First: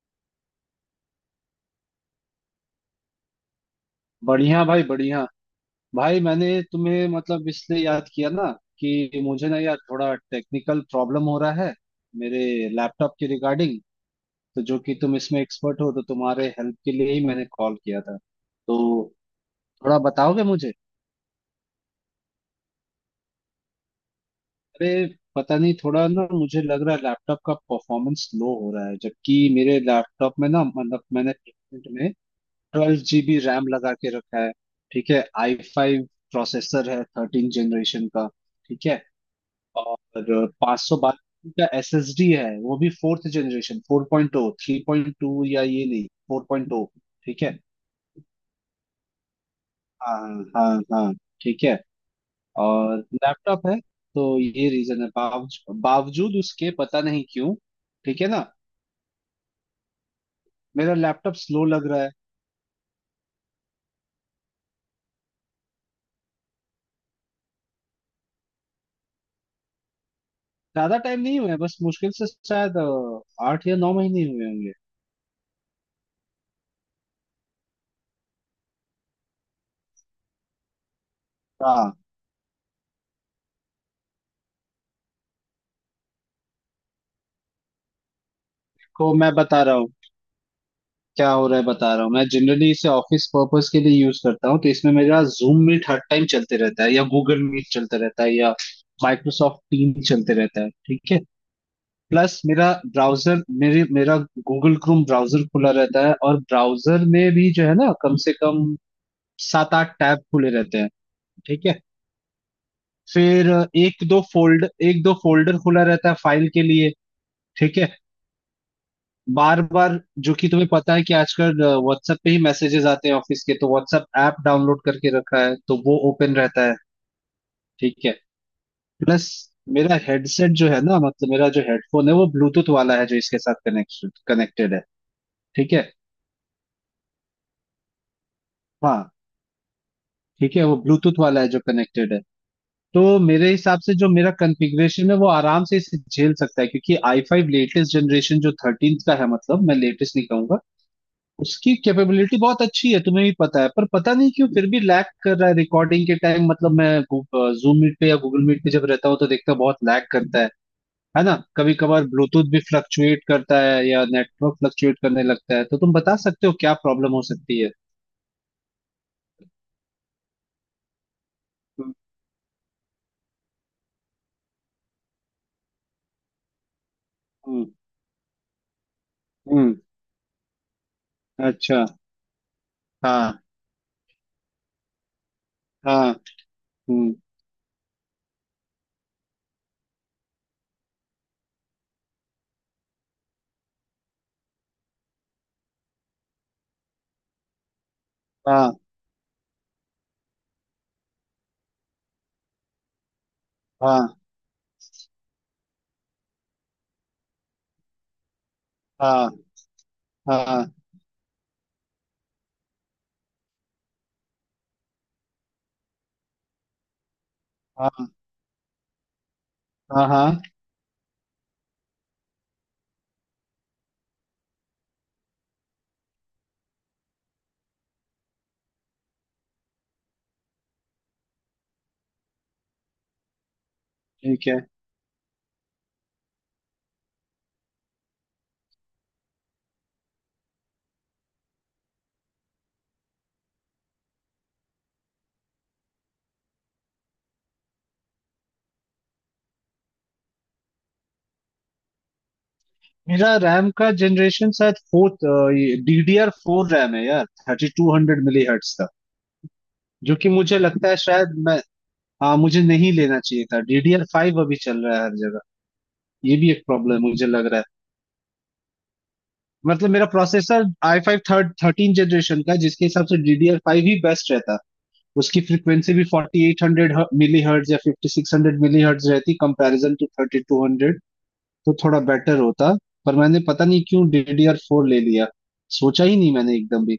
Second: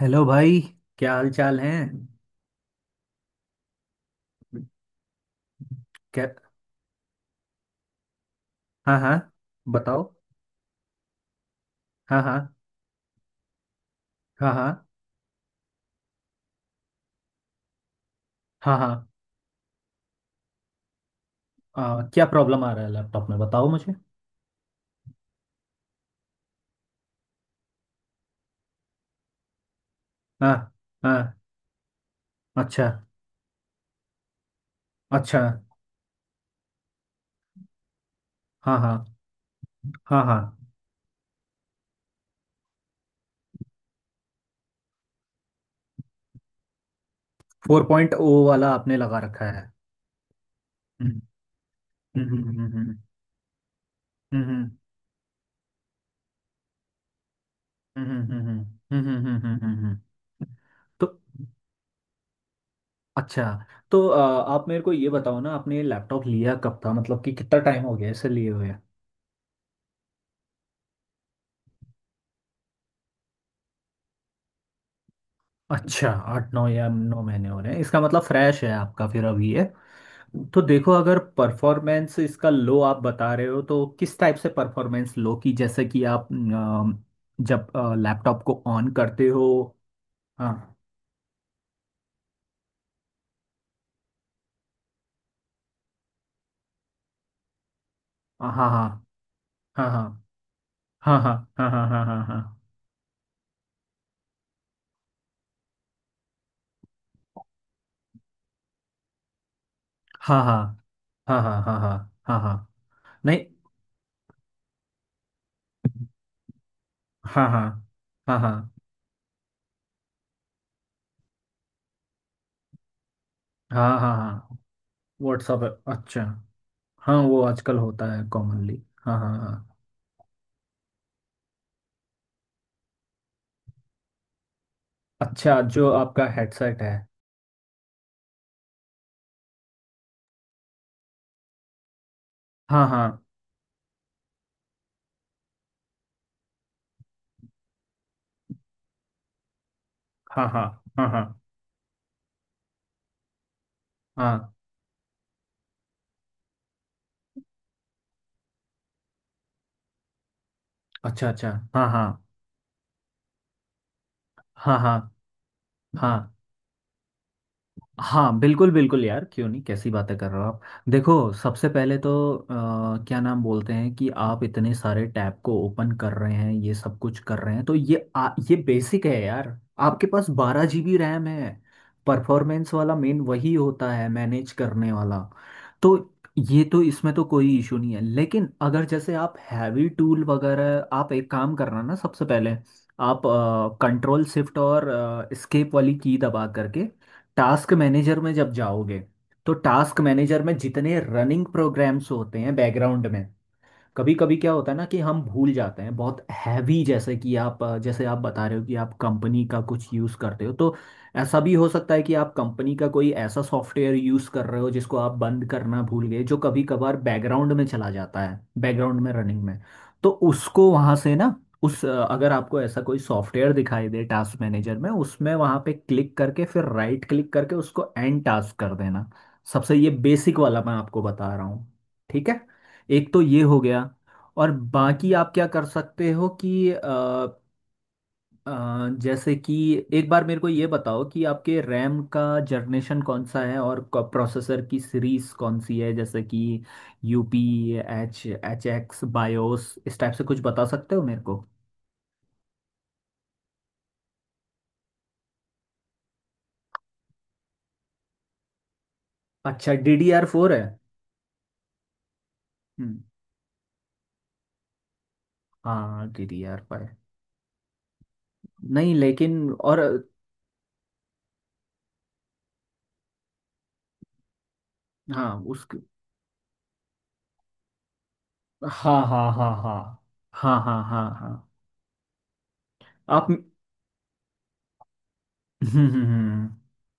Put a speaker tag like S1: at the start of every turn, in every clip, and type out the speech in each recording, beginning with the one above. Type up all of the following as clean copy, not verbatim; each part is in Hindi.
S1: हेलो भाई, क्या हाल चाल है?
S2: बढ़िया भाई बढ़िया। भाई
S1: क्या?
S2: मैंने तुम्हें मतलब इसलिए याद किया ना
S1: हाँ हाँ,
S2: कि मुझे ना यार
S1: बताओ।
S2: थोड़ा टेक्निकल प्रॉब्लम हो रहा है
S1: हाँ
S2: मेरे
S1: हाँ,
S2: लैपटॉप के रिगार्डिंग।
S1: हाँ
S2: तो जो
S1: हाँ,
S2: कि तुम इसमें एक्सपर्ट हो तो तुम्हारे हेल्प के लिए ही मैंने कॉल किया था,
S1: हाँ हाँ,
S2: तो थोड़ा बताओगे मुझे।
S1: हाँ, क्या प्रॉब्लम आ रहा है लैपटॉप में, बताओ मुझे।
S2: अरे पता नहीं, थोड़ा ना मुझे लग रहा है लैपटॉप का परफॉर्मेंस लो हो रहा है, जबकि मेरे लैपटॉप में ना
S1: हाँ
S2: मतलब मैंने
S1: हाँ।
S2: प्लेसमेंट में
S1: अच्छा।
S2: 12 जीबी रैम लगा के रखा है। ठीक है,
S1: अच्छा।
S2: आई फाइव प्रोसेसर है 13 जनरेशन का।
S1: हाँ
S2: ठीक है।
S1: हाँ। हाँ
S2: और
S1: हाँ।
S2: 512 का एसएसडी है, वो भी fourth generation. Four point O, three point two, या ये नहीं, फोर पॉइंट ओ। ठीक है।
S1: फोर पॉइंट ओ वाला आपने लगा रखा है?
S2: हाँ, हाँ हाँ।
S1: हम्म
S2: ठीक है।
S1: हम्म।
S2: और लैपटॉप है तो ये
S1: हम्म
S2: रीजन है, बावजूद बावजूद उसके पता नहीं क्यों
S1: हम्म।
S2: ठीक है ना मेरा
S1: तो
S2: लैपटॉप स्लो लग रहा है।
S1: अच्छा, तो आप मेरे को ये बताओ ना, आपने लैपटॉप लिया कब था, मतलब कि कितना टाइम हो गया इसे लिए हुए?
S2: ज्यादा टाइम नहीं हुआ है, बस मुश्किल से शायद 8 या 9 महीने हुए होंगे।
S1: अच्छा, आठ नौ या नौ महीने हो रहे हैं, इसका मतलब फ्रेश है आपका फिर। अभी ये तो देखो, अगर
S2: हाँ,
S1: परफॉर्मेंस इसका लो आप बता रहे हो तो किस टाइप से परफॉर्मेंस लो की, जैसे कि आप जब लैपटॉप को ऑन
S2: को
S1: करते
S2: मैं
S1: हो।
S2: बता रहा हूँ
S1: हाँ
S2: क्या हो रहा है, बता रहा हूँ मैं। जनरली इसे ऑफिस पर्पस के लिए यूज करता हूँ, तो इसमें मेरा जूम मीट हर टाइम चलते रहता है, या गूगल मीट चलता रहता है,
S1: हाँ,
S2: या
S1: हाँ
S2: माइक्रोसॉफ्ट
S1: हाँ,
S2: टीम
S1: हाँ
S2: चलते रहता है। ठीक है।
S1: हाँ, हाँ हाँ, हाँ हाँ,
S2: प्लस
S1: हाँ
S2: मेरा ब्राउजर, मेरे मेरा गूगल क्रोम ब्राउजर खुला रहता है, और ब्राउजर में भी जो है ना कम से कम सात आठ टैब
S1: हाँ,
S2: खुले
S1: हाँ
S2: रहते हैं।
S1: हाँ, हाँ
S2: ठीक
S1: हाँ,
S2: है।
S1: हाँ हाँ, हाँ हाँ। नहीं।
S2: फिर एक दो फोल्डर खुला रहता है फाइल के लिए।
S1: हाँ हाँ,
S2: ठीक है।
S1: हाँ हाँ,
S2: बार बार, जो कि तुम्हें पता है कि आजकल व्हाट्सएप पे ही मैसेजेस आते हैं ऑफिस के, तो
S1: हाँ
S2: व्हाट्सएप
S1: हाँ,
S2: ऐप
S1: हाँ।
S2: डाउनलोड करके रखा है
S1: व्हाट्सअप।
S2: तो वो
S1: अच्छा।
S2: ओपन रहता है।
S1: हाँ वो आजकल
S2: ठीक
S1: होता
S2: है।
S1: है कॉमनली, हाँ
S2: प्लस
S1: हाँ हाँ।
S2: मेरा हेडसेट जो है ना, मतलब मेरा जो हेडफोन है वो ब्लूटूथ वाला है जो इसके साथ कनेक्टेड कनेक्टेड है।
S1: अच्छा,
S2: ठीक है।
S1: जो आपका हेडसेट है।
S2: हाँ। ठीक है, वो ब्लूटूथ वाला है जो कनेक्टेड है।
S1: हाँ
S2: तो
S1: हाँ,
S2: मेरे हिसाब से जो मेरा कॉन्फ़िगरेशन है वो आराम से इसे झेल सकता है, क्योंकि आई फाइव लेटेस्ट जनरेशन जो थर्टीन का है, मतलब मैं लेटेस्ट नहीं
S1: हाँ
S2: कहूंगा,
S1: हाँ, हाँ हाँ,
S2: उसकी कैपेबिलिटी बहुत अच्छी है, तुम्हें भी पता है। पर पता नहीं क्यों
S1: हाँ।
S2: फिर भी लैग कर रहा है रिकॉर्डिंग के टाइम, मतलब मैं जूम मीट पे या गूगल मीट पे जब रहता हूँ तो देखता हूँ बहुत लैग करता है
S1: अच्छा
S2: ना।
S1: अच्छा,
S2: कभी
S1: हाँ
S2: कभार
S1: हाँ,
S2: ब्लूटूथ भी फ्लक्चुएट करता है या नेटवर्क
S1: हाँ हाँ,
S2: फ्लक्चुएट करने लगता है, तो तुम बता
S1: हाँ
S2: सकते हो क्या प्रॉब्लम हो सकती है।
S1: हाँ। बिल्कुल बिल्कुल यार, क्यों नहीं, कैसी बातें कर रहे हो आप। देखो, सबसे
S2: हम्म।
S1: पहले तो क्या नाम बोलते हैं, कि आप इतने सारे टैब को ओपन कर रहे हैं, ये सब कुछ कर रहे हैं,
S2: हम्म।
S1: तो ये ये बेसिक है यार।
S2: हम्म,
S1: आपके पास बारह जीबी रैम है।
S2: अच्छा।
S1: परफॉर्मेंस वाला मेन
S2: हाँ,
S1: वही होता है, मैनेज करने वाला। तो
S2: हाँ।
S1: ये तो इसमें
S2: हम्म।
S1: तो कोई इशू नहीं है, लेकिन अगर जैसे आप हैवी टूल वगैरह, आप एक काम करना ना, सबसे पहले आप कंट्रोल शिफ्ट और एस्केप वाली की दबा करके टास्क मैनेजर में जब
S2: हाँ
S1: जाओगे, तो टास्क मैनेजर में जितने रनिंग प्रोग्राम्स होते हैं बैकग्राउंड में, कभी
S2: हाँ
S1: कभी क्या होता है ना कि हम भूल जाते हैं, बहुत हैवी जैसे कि आप जैसे आप बता रहे हो कि आप
S2: हाँ
S1: कंपनी का कुछ यूज़ करते हो, तो
S2: हाँ
S1: ऐसा भी हो सकता है कि आप कंपनी का कोई ऐसा सॉफ्टवेयर यूज़ कर रहे हो जिसको आप बंद करना भूल गए, जो कभी कभार बैकग्राउंड में चला
S2: हाँ
S1: जाता है, बैकग्राउंड में रनिंग में।
S2: हाँ
S1: तो
S2: हाँ,
S1: उसको वहाँ से ना, उस अगर आपको ऐसा कोई सॉफ्टवेयर दिखाई दे टास्क मैनेजर में, उसमें वहाँ पे क्लिक करके फिर राइट क्लिक करके उसको एंड टास्क कर देना। सबसे ये बेसिक वाला मैं आपको बता रहा हूँ, ठीक है। एक तो ये हो गया।
S2: ठीक
S1: और
S2: है।
S1: बाकी आप क्या कर सकते हो कि जैसे कि एक बार मेरे को ये बताओ कि आपके रैम का जनरेशन कौन सा है और प्रोसेसर की सीरीज कौन सी है, जैसे कि UP H H x BIOS, इस टाइप से कुछ बता सकते हो मेरे को।
S2: मेरा रैम का जनरेशन शायद फोर्थ, ये DDR4 फोर रैम है यार, 3200 मिली हर्ट्स का।
S1: अच्छा, डी डी
S2: जो
S1: आर
S2: कि
S1: फोर
S2: मुझे
S1: है।
S2: लगता है शायद मैं, हाँ, मुझे नहीं
S1: हम्म।
S2: लेना चाहिए था, DDR5 फाइव अभी चल रहा है हर जगह।
S1: हाँ डी
S2: ये
S1: डी
S2: भी
S1: आर
S2: एक
S1: फाइव।
S2: प्रॉब्लम मुझे लग रहा है,
S1: नहीं लेकिन और।
S2: मतलब मेरा processor I five third thirteen generation का है, जिसके हिसाब से DDR5 फाइव ही बेस्ट रहता।
S1: हाँ।
S2: उसकी
S1: उसके।
S2: फ्रीक्वेंसी भी 4800 मिली हर्ट्ज या 5600 मिली
S1: हाँ
S2: हर्ट्ज
S1: हाँ,
S2: रहती
S1: हाँ हाँ,
S2: कंपेरिजन टू थर्टी
S1: हाँ
S2: टू
S1: हाँ,
S2: हंड्रेड
S1: हाँ हाँ।
S2: तो थोड़ा बेटर होता। पर
S1: आप।
S2: मैंने पता नहीं क्यों DDR4 फोर ले लिया, सोचा ही नहीं
S1: हम्म।
S2: मैंने एकदम भी।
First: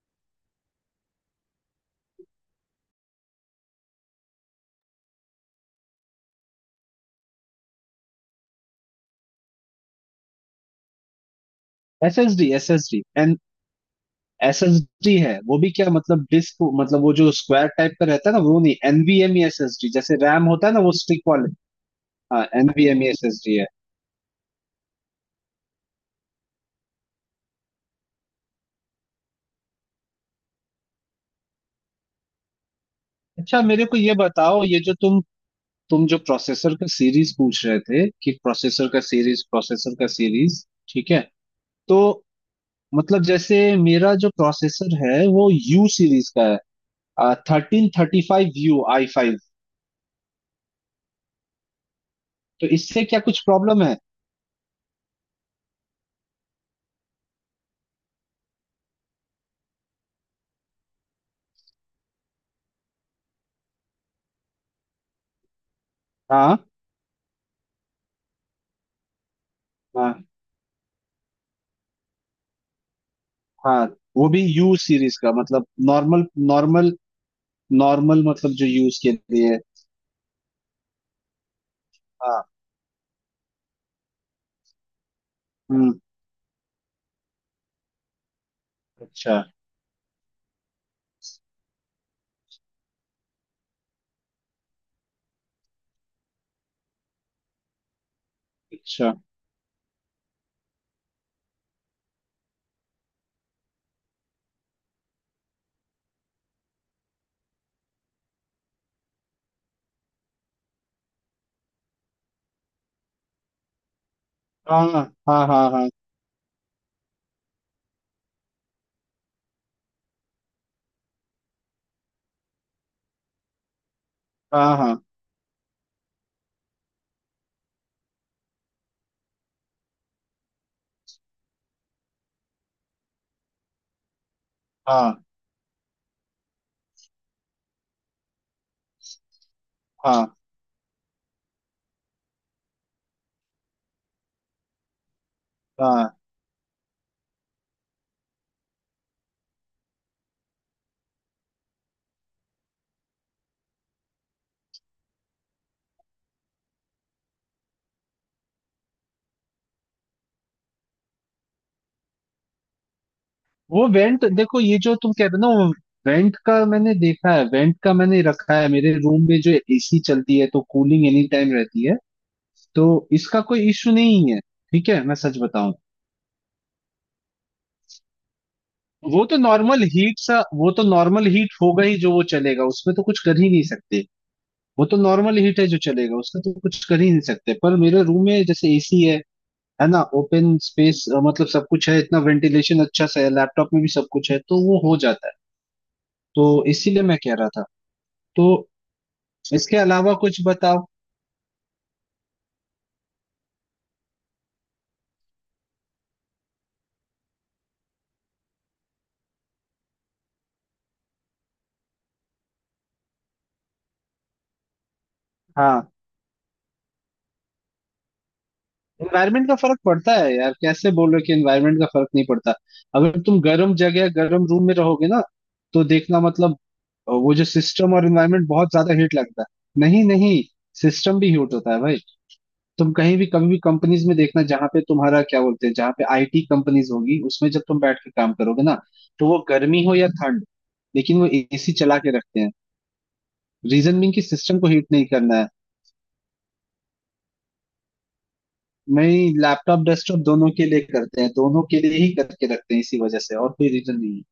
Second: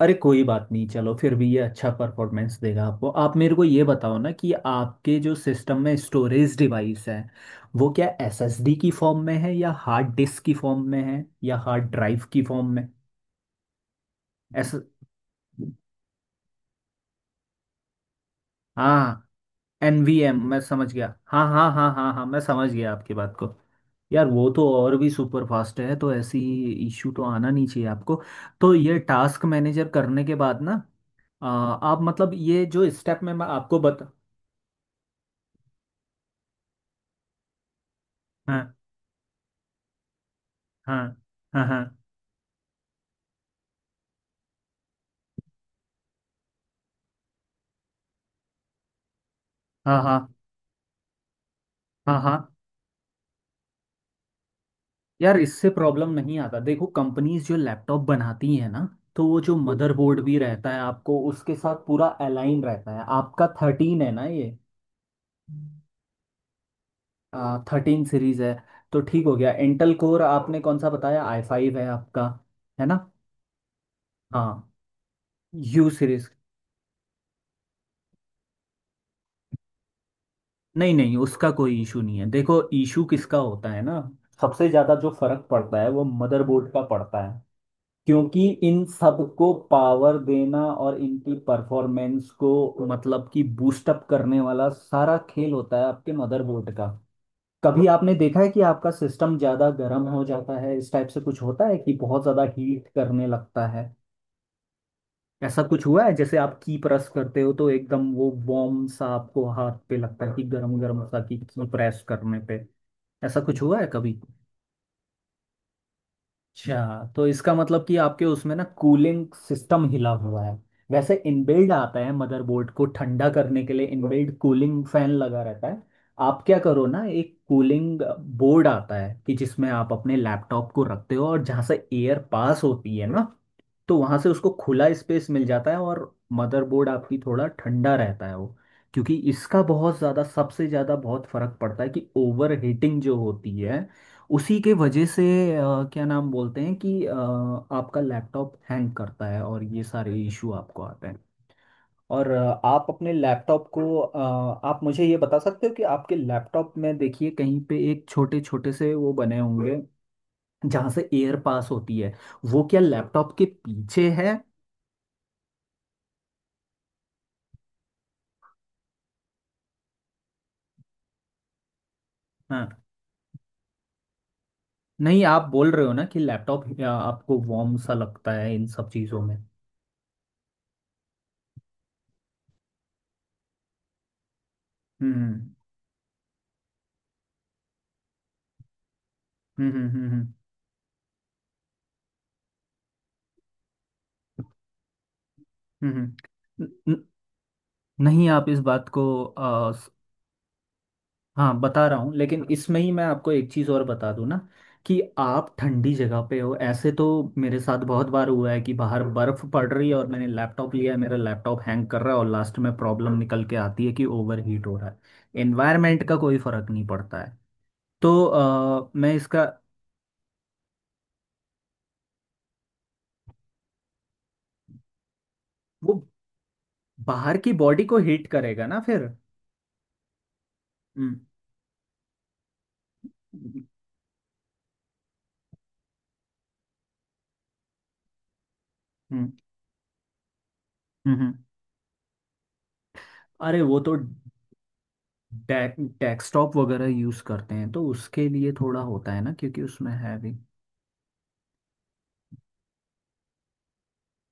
S1: अरे कोई बात नहीं, चलो फिर भी ये अच्छा परफॉर्मेंस देगा आपको। आप मेरे को ये बताओ ना कि आपके जो सिस्टम में स्टोरेज डिवाइस है, वो क्या एसएसडी की फॉर्म में है या हार्ड डिस्क की फॉर्म में है या हार्ड ड्राइव की फॉर्म
S2: एस
S1: में?
S2: S D N S
S1: S.
S2: S D है वो भी, क्या मतलब डिस्क, मतलब वो जो स्क्वायर टाइप का रहता है ना वो नहीं,
S1: हाँ
S2: एनवीएमई एस एस डी, जैसे
S1: एनवीएम,
S2: रैम
S1: मैं
S2: होता है ना
S1: समझ
S2: वो
S1: गया,
S2: स्टिक
S1: हाँ
S2: वाले।
S1: हाँ हाँ हाँ हाँ, मैं
S2: हाँ,
S1: समझ गया
S2: एनवीएमई
S1: आपकी
S2: एस
S1: बात
S2: एस
S1: को।
S2: डी है।
S1: यार वो तो और भी सुपर फास्ट है, तो ऐसी इश्यू तो आना नहीं चाहिए आपको। तो ये टास्क मैनेजर करने के बाद ना आप मतलब ये जो स्टेप में मैं
S2: अच्छा,
S1: आपको
S2: मेरे को
S1: बता।
S2: ये बताओ, ये जो तुम जो प्रोसेसर का सीरीज पूछ रहे थे कि
S1: हाँ,
S2: प्रोसेसर का सीरीज,
S1: हाँ
S2: ठीक है।
S1: हाँ, हाँ
S2: तो मतलब जैसे मेरा जो प्रोसेसर है वो यू सीरीज का है, 1335 यू आई फाइव।
S1: हाँ, हाँ हाँ, हाँ।
S2: तो इससे क्या कुछ प्रॉब्लम है?
S1: यार इससे प्रॉब्लम नहीं आता, देखो कंपनीज जो लैपटॉप बनाती है ना, तो वो जो मदरबोर्ड भी रहता है आपको उसके साथ पूरा अलाइन रहता है, आपका थर्टीन है ना ये,
S2: हाँ
S1: थर्टीन सीरीज है, तो ठीक हो गया। इंटेल कोर
S2: हाँ।
S1: आपने कौन सा बताया, आई फाइव है आपका, है ना?
S2: हाँ, वो भी
S1: हाँ,
S2: यू सीरीज का, मतलब
S1: U
S2: normal.
S1: Series.
S2: Normal, normal मतलब जो यूज के लिए है।
S1: नहीं नहीं, उसका कोई इशू नहीं है,
S2: हाँ।
S1: देखो इशू किसका होता है ना, सबसे ज़्यादा जो फर्क पड़ता है
S2: हम्म।
S1: वो मदरबोर्ड का पड़ता है, क्योंकि इन
S2: अच्छा।
S1: सबको पावर देना और इनकी परफॉर्मेंस को मतलब कि बूस्टअप करने वाला सारा खेल होता है आपके मदरबोर्ड का। कभी आपने देखा है कि आपका
S2: अच्छा।
S1: सिस्टम ज्यादा गर्म हो जाता है, इस टाइप से कुछ होता है कि बहुत ज्यादा हीट करने लगता है? ऐसा कुछ हुआ है जैसे आप की प्रेस करते हो तो एकदम वो वार्म सा आपको हाथ पे लगता है कि गर्म गर्म सा, की प्रेस करने पे? ऐसा कुछ हुआ है कभी?
S2: हाँ हाँ हाँ हाँ
S1: अच्छा, तो इसका मतलब कि आपके उसमें ना कूलिंग सिस्टम हिला हुआ है, वैसे इनबिल्ड आता है, मदरबोर्ड को ठंडा करने के लिए इनबिल्ड
S2: हाँ
S1: कूलिंग
S2: हाँ
S1: फैन लगा रहता है। आप क्या करो ना, एक कूलिंग बोर्ड आता है, कि जिसमें आप अपने लैपटॉप को रखते हो और जहाँ से एयर पास होती है ना, तो वहां से उसको खुला
S2: हाँ
S1: स्पेस मिल जाता है और मदरबोर्ड आपकी थोड़ा ठंडा रहता है वो। क्योंकि इसका बहुत ज़्यादा
S2: हाँ
S1: सबसे ज़्यादा बहुत फर्क पड़ता है कि ओवर हीटिंग जो होती है उसी के वजह से। अ,
S2: हाँ
S1: क्या
S2: हाँ।
S1: नाम बोलते हैं कि आपका लैपटॉप हैंग करता है और ये सारे इशू आपको आते हैं, और आप अपने लैपटॉप को आप मुझे ये बता सकते हो कि आपके लैपटॉप में देखिए कहीं पे एक छोटे छोटे से वो बने होंगे जहाँ से एयर पास होती है, वो क्या लैपटॉप के
S2: वो
S1: पीछे
S2: वेंट,
S1: है?
S2: देखो ये जो तुम कह रहे हो ना, वो वेंट का मैंने देखा है, वेंट का मैंने रखा है। मेरे रूम में जो एसी चलती है तो कूलिंग एनी टाइम रहती है,
S1: हाँ।
S2: तो इसका कोई इश्यू नहीं है। ठीक है, मैं
S1: नहीं
S2: सच
S1: आप बोल
S2: बताऊं,
S1: रहे हो ना कि लैपटॉप आपको वार्म सा लगता है इन सब चीज़ों
S2: वो
S1: में।
S2: तो नॉर्मल हीट सा, वो तो नॉर्मल हीट होगा ही, जो वो चलेगा उसमें तो कुछ कर ही नहीं सकते। वो तो नॉर्मल
S1: हम्म
S2: हीट है जो चलेगा, उसका तो कुछ कर ही नहीं सकते। पर मेरे रूम में जैसे एसी है
S1: हम्म
S2: है
S1: हम्म
S2: ना,
S1: हम्म
S2: ओपन स्पेस, मतलब सब कुछ है, इतना वेंटिलेशन अच्छा सा है, लैपटॉप में भी सब कुछ है, तो वो हो जाता है।
S1: हम्म,
S2: तो
S1: हम्म। न-
S2: इसीलिए
S1: न-
S2: मैं कह रहा था,
S1: नहीं
S2: तो
S1: आप इस बात को
S2: इसके अलावा कुछ बताओ।
S1: हाँ बता रहा हूँ, लेकिन इसमें ही मैं आपको एक चीज़ और बता दूँ ना कि आप ठंडी जगह पे हो ऐसे, तो मेरे साथ बहुत बार हुआ है कि बाहर बर्फ़ पड़ रही है और मैंने लैपटॉप लिया है, मेरा लैपटॉप हैंग कर रहा है और लास्ट में प्रॉब्लम निकल के आती है कि ओवर हीट हो रहा है,
S2: हाँ,
S1: एनवायरनमेंट का कोई फ़र्क नहीं पड़ता है। तो मैं इसका
S2: एनवायरमेंट का फर्क पड़ता है यार, कैसे बोल रहे हो कि एनवायरमेंट का फर्क नहीं पड़ता। अगर तुम गर्म जगह, गर्म रूम में रहोगे ना, तो
S1: वो,
S2: देखना, मतलब वो
S1: बाहर
S2: जो
S1: की बॉडी
S2: सिस्टम
S1: को
S2: और
S1: हीट
S2: एनवायरमेंट,
S1: करेगा
S2: बहुत
S1: ना
S2: ज्यादा
S1: फिर।
S2: हीट लगता है। नहीं नहीं, सिस्टम
S1: हम्म
S2: भी हीट होता है भाई। तुम कहीं भी कभी भी कंपनीज में देखना, जहां पे तुम्हारा क्या बोलते हैं, जहां पे आईटी कंपनीज होगी, उसमें जब तुम बैठ के काम करोगे ना, तो
S1: हम्म
S2: वो गर्मी हो या ठंड, लेकिन वो
S1: हम्म।
S2: एसी चला के रखते हैं,
S1: अरे वो तो
S2: रीजन बीइंग कि सिस्टम को हीट नहीं करना है।
S1: डे, डेस्कटॉप वगैरह यूज करते हैं तो उसके लिए थोड़ा
S2: मैं
S1: होता है ना, क्योंकि
S2: लैपटॉप
S1: उसमें है
S2: डेस्कटॉप
S1: भी।
S2: दोनों के लिए करते हैं, दोनों के लिए ही करके रखते हैं, इसी वजह से, और कोई रीजन नहीं है।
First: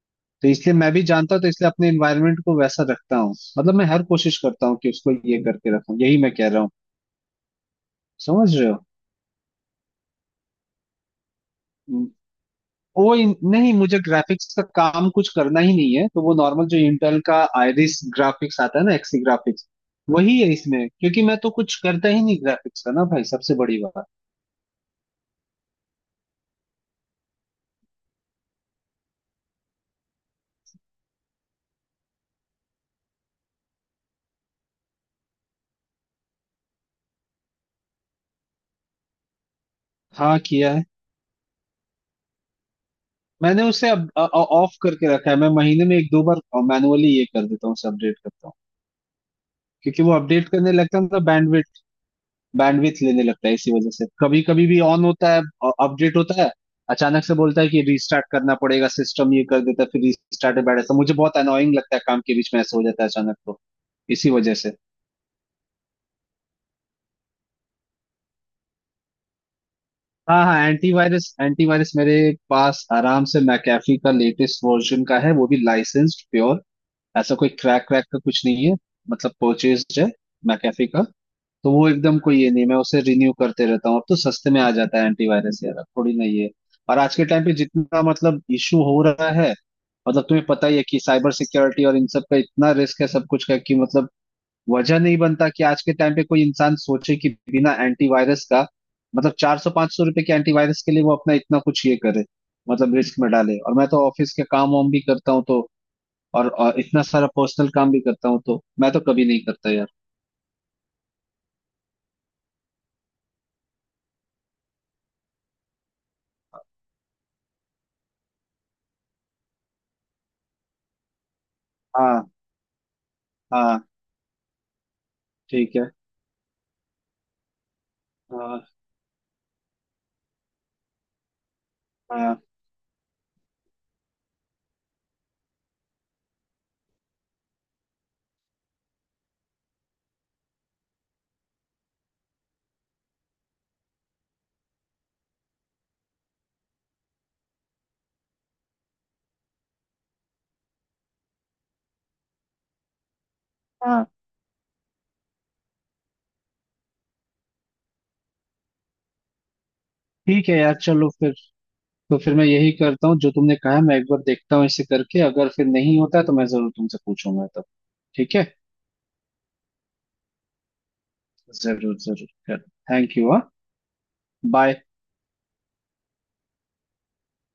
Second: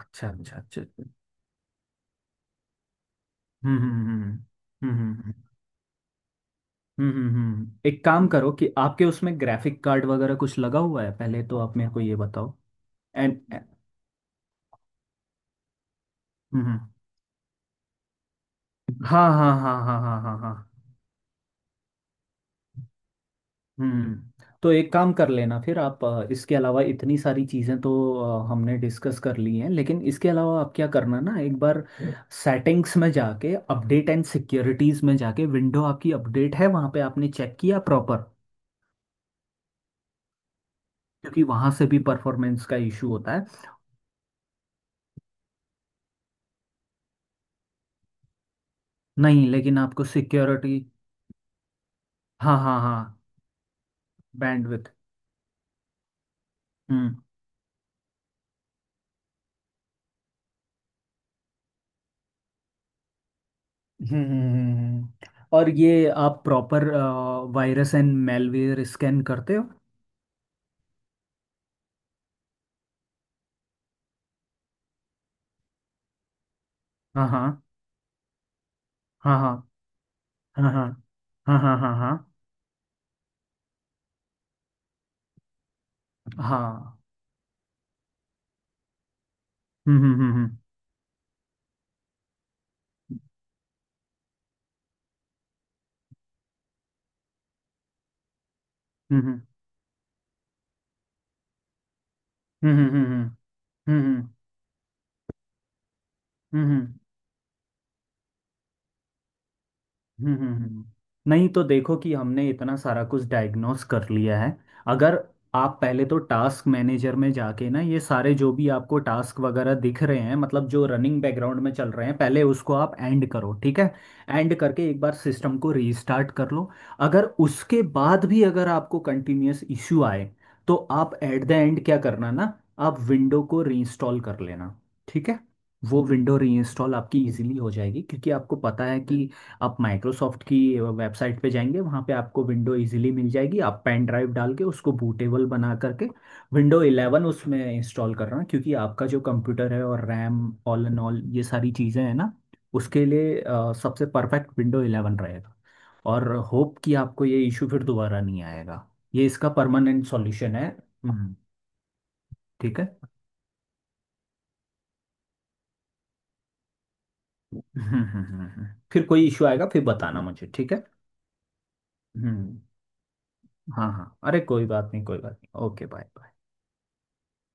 S1: अच्छा
S2: तो
S1: अच्छा
S2: इसलिए
S1: अच्छा
S2: मैं भी
S1: अच्छा।
S2: जानता हूँ, तो इसलिए अपने एनवायरनमेंट को वैसा रखता हूँ, मतलब
S1: हम्म
S2: मैं हर
S1: हम्म हम्म
S2: कोशिश करता हूँ
S1: हम्म हम्म
S2: कि उसको
S1: हम्म, हम्म, हम्म।
S2: ये करके रखूं, यही मैं कह रहा हूँ।
S1: एक काम
S2: समझ
S1: करो कि
S2: रहे
S1: आपके उसमें ग्राफिक कार्ड वगैरह कुछ लगा हुआ है पहले, तो आप मेरे को
S2: हो,
S1: ये बताओ। एंड।
S2: नहीं, मुझे ग्राफिक्स का काम कुछ करना ही नहीं है, तो वो नॉर्मल जो
S1: हम्म।
S2: इंटेल का आयरिस ग्राफिक्स आता है ना, एक्सी
S1: हाँ हाँ,
S2: ग्राफिक्स
S1: हाँ हाँ, हाँ हाँ,
S2: वही है
S1: हाँ।
S2: इसमें, क्योंकि मैं तो कुछ करता ही नहीं ग्राफिक्स का ना भाई, सबसे बड़ी बात।
S1: हम्म, तो एक काम कर लेना फिर। आप इसके अलावा इतनी सारी चीज़ें तो हमने डिस्कस कर ली हैं, लेकिन इसके अलावा आप क्या करना ना, एक बार सेटिंग्स में जाके अपडेट एंड सिक्योरिटीज़ में जाके विंडो आपकी अपडेट है वहाँ पे, आपने चेक किया प्रॉपर?
S2: हाँ, किया है।
S1: क्योंकि वहाँ से भी परफॉर्मेंस का इशू होता है।
S2: मैंने उसे अब ऑफ करके रखा है, मैं महीने में एक दो बार मैनुअली ये कर देता हूँ, उसे अपडेट करता हूँ,
S1: नहीं लेकिन
S2: क्योंकि
S1: आपको
S2: वो अपडेट करने
S1: सिक्योरिटी।
S2: लगता है ना,
S1: हाँ हाँ
S2: बैंडविथ
S1: हाँ।
S2: लेने लगता है, इसी वजह से कभी कभी भी
S1: बैंडविथ।
S2: ऑन होता है, अपडेट होता है,
S1: हम्म
S2: अचानक से बोलता है कि रीस्टार्ट करना पड़ेगा सिस्टम, ये कर देता है, फिर रीस्टार्ट में बैठ जाता है। मुझे बहुत अनोइंग लगता है, काम के बीच में ऐसा हो जाता है अचानक, तो
S1: हम्म
S2: इसी
S1: हम्म,
S2: वजह से।
S1: हम्म। और ये आप proper virus and malware scan करते हो?
S2: हाँ हाँ, एंटीवायरस एंटीवायरस मेरे पास आराम से मैकेफी का लेटेस्ट वर्जन का है, वो भी लाइसेंस्ड प्योर,
S1: हाँ
S2: ऐसा कोई
S1: हाँ,
S2: क्रैक क्रैक का कुछ नहीं है, मतलब
S1: हाँ हाँ,
S2: परचेज है
S1: हाँ हाँ,
S2: मैकेफी का।
S1: हाँ
S2: तो
S1: हाँ,
S2: वो
S1: हाँ हाँ,
S2: एकदम कोई ये नहीं, मैं उसे रिन्यू करते रहता हूँ, अब तो सस्ते में आ जाता है एंटीवायरस यार, अब थोड़ी नहीं है।
S1: हाँ।
S2: और आज के टाइम पे जितना मतलब इशू हो रहा है,
S1: हम्म
S2: मतलब
S1: हम्म
S2: तुम्हें
S1: हम्म
S2: पता ही है कि साइबर सिक्योरिटी और इन सब का इतना रिस्क है, सब कुछ का कि, मतलब वजह नहीं बनता कि आज के टाइम पे कोई इंसान सोचे कि बिना एंटीवायरस का, मतलब 400 500 रुपए के एंटीवायरस के लिए वो अपना इतना कुछ ये करे,
S1: हम्म हम्म
S2: मतलब
S1: हम्म
S2: रिस्क
S1: हम्म
S2: में डाले। और मैं
S1: हम्म हम्म हम्म हम्म
S2: तो
S1: हम्म, हम्म,
S2: ऑफिस के काम वाम भी करता हूँ तो, और,
S1: हम्म,
S2: और
S1: हम्म।
S2: इतना सारा पर्सनल काम भी करता हूँ, तो मैं तो कभी नहीं करता यार।
S1: हम्म हम्म, हम्म। नहीं तो देखो कि हमने इतना सारा कुछ डायग्नोस कर लिया है, अगर आप पहले तो टास्क मैनेजर में जाके ना ये सारे जो भी आपको टास्क वगैरह दिख रहे हैं, मतलब जो रनिंग बैकग्राउंड में चल रहे हैं,
S2: हाँ
S1: पहले उसको आप एंड करो, ठीक
S2: हाँ।
S1: है। एंड करके एक बार सिस्टम को
S2: ठीक है।
S1: रीस्टार्ट कर लो। अगर उसके बाद भी
S2: हाँ
S1: अगर आपको कंटिन्यूअस इश्यू आए, तो आप एट द एंड क्या करना
S2: हाँ
S1: ना, आप विंडो को रीइंस्टॉल कर लेना, ठीक है। वो विंडो रीइंस्टॉल आपकी इजीली हो जाएगी, क्योंकि आपको पता है कि आप माइक्रोसॉफ्ट की वेबसाइट पे जाएंगे, वहाँ पे आपको विंडो इजीली मिल जाएगी, आप पेन ड्राइव डाल के उसको बूटेबल बना करके विंडो 11 उसमें इंस्टॉल कर रहा हूँ, क्योंकि आपका जो कंप्यूटर है और रैम ऑल एंड ऑल ये सारी चीज़ें हैं ना, उसके लिए सबसे
S2: हाँ।
S1: परफेक्ट विंडो 11 रहेगा। और होप कि आपको ये इशू फिर दोबारा नहीं आएगा, ये इसका परमानेंट
S2: ठीक
S1: सॉल्यूशन
S2: है
S1: है।
S2: यार, चलो फिर
S1: हम्म,
S2: तो, फिर मैं यही
S1: ठीक है।
S2: करता हूँ जो तुमने कहा, मैं एक बार देखता हूँ इसे करके, अगर फिर नहीं होता है तो मैं जरूर तुमसे पूछूंगा तब। ठीक है,
S1: हम्म। फिर कोई इशू आएगा फिर बताना मुझे, ठीक है।
S2: जरूर जरूर।
S1: हम्म।
S2: Thank you. हाँ,
S1: हाँ हाँ, अरे कोई
S2: बाय।
S1: बात नहीं कोई बात नहीं, ओके बाय बाय।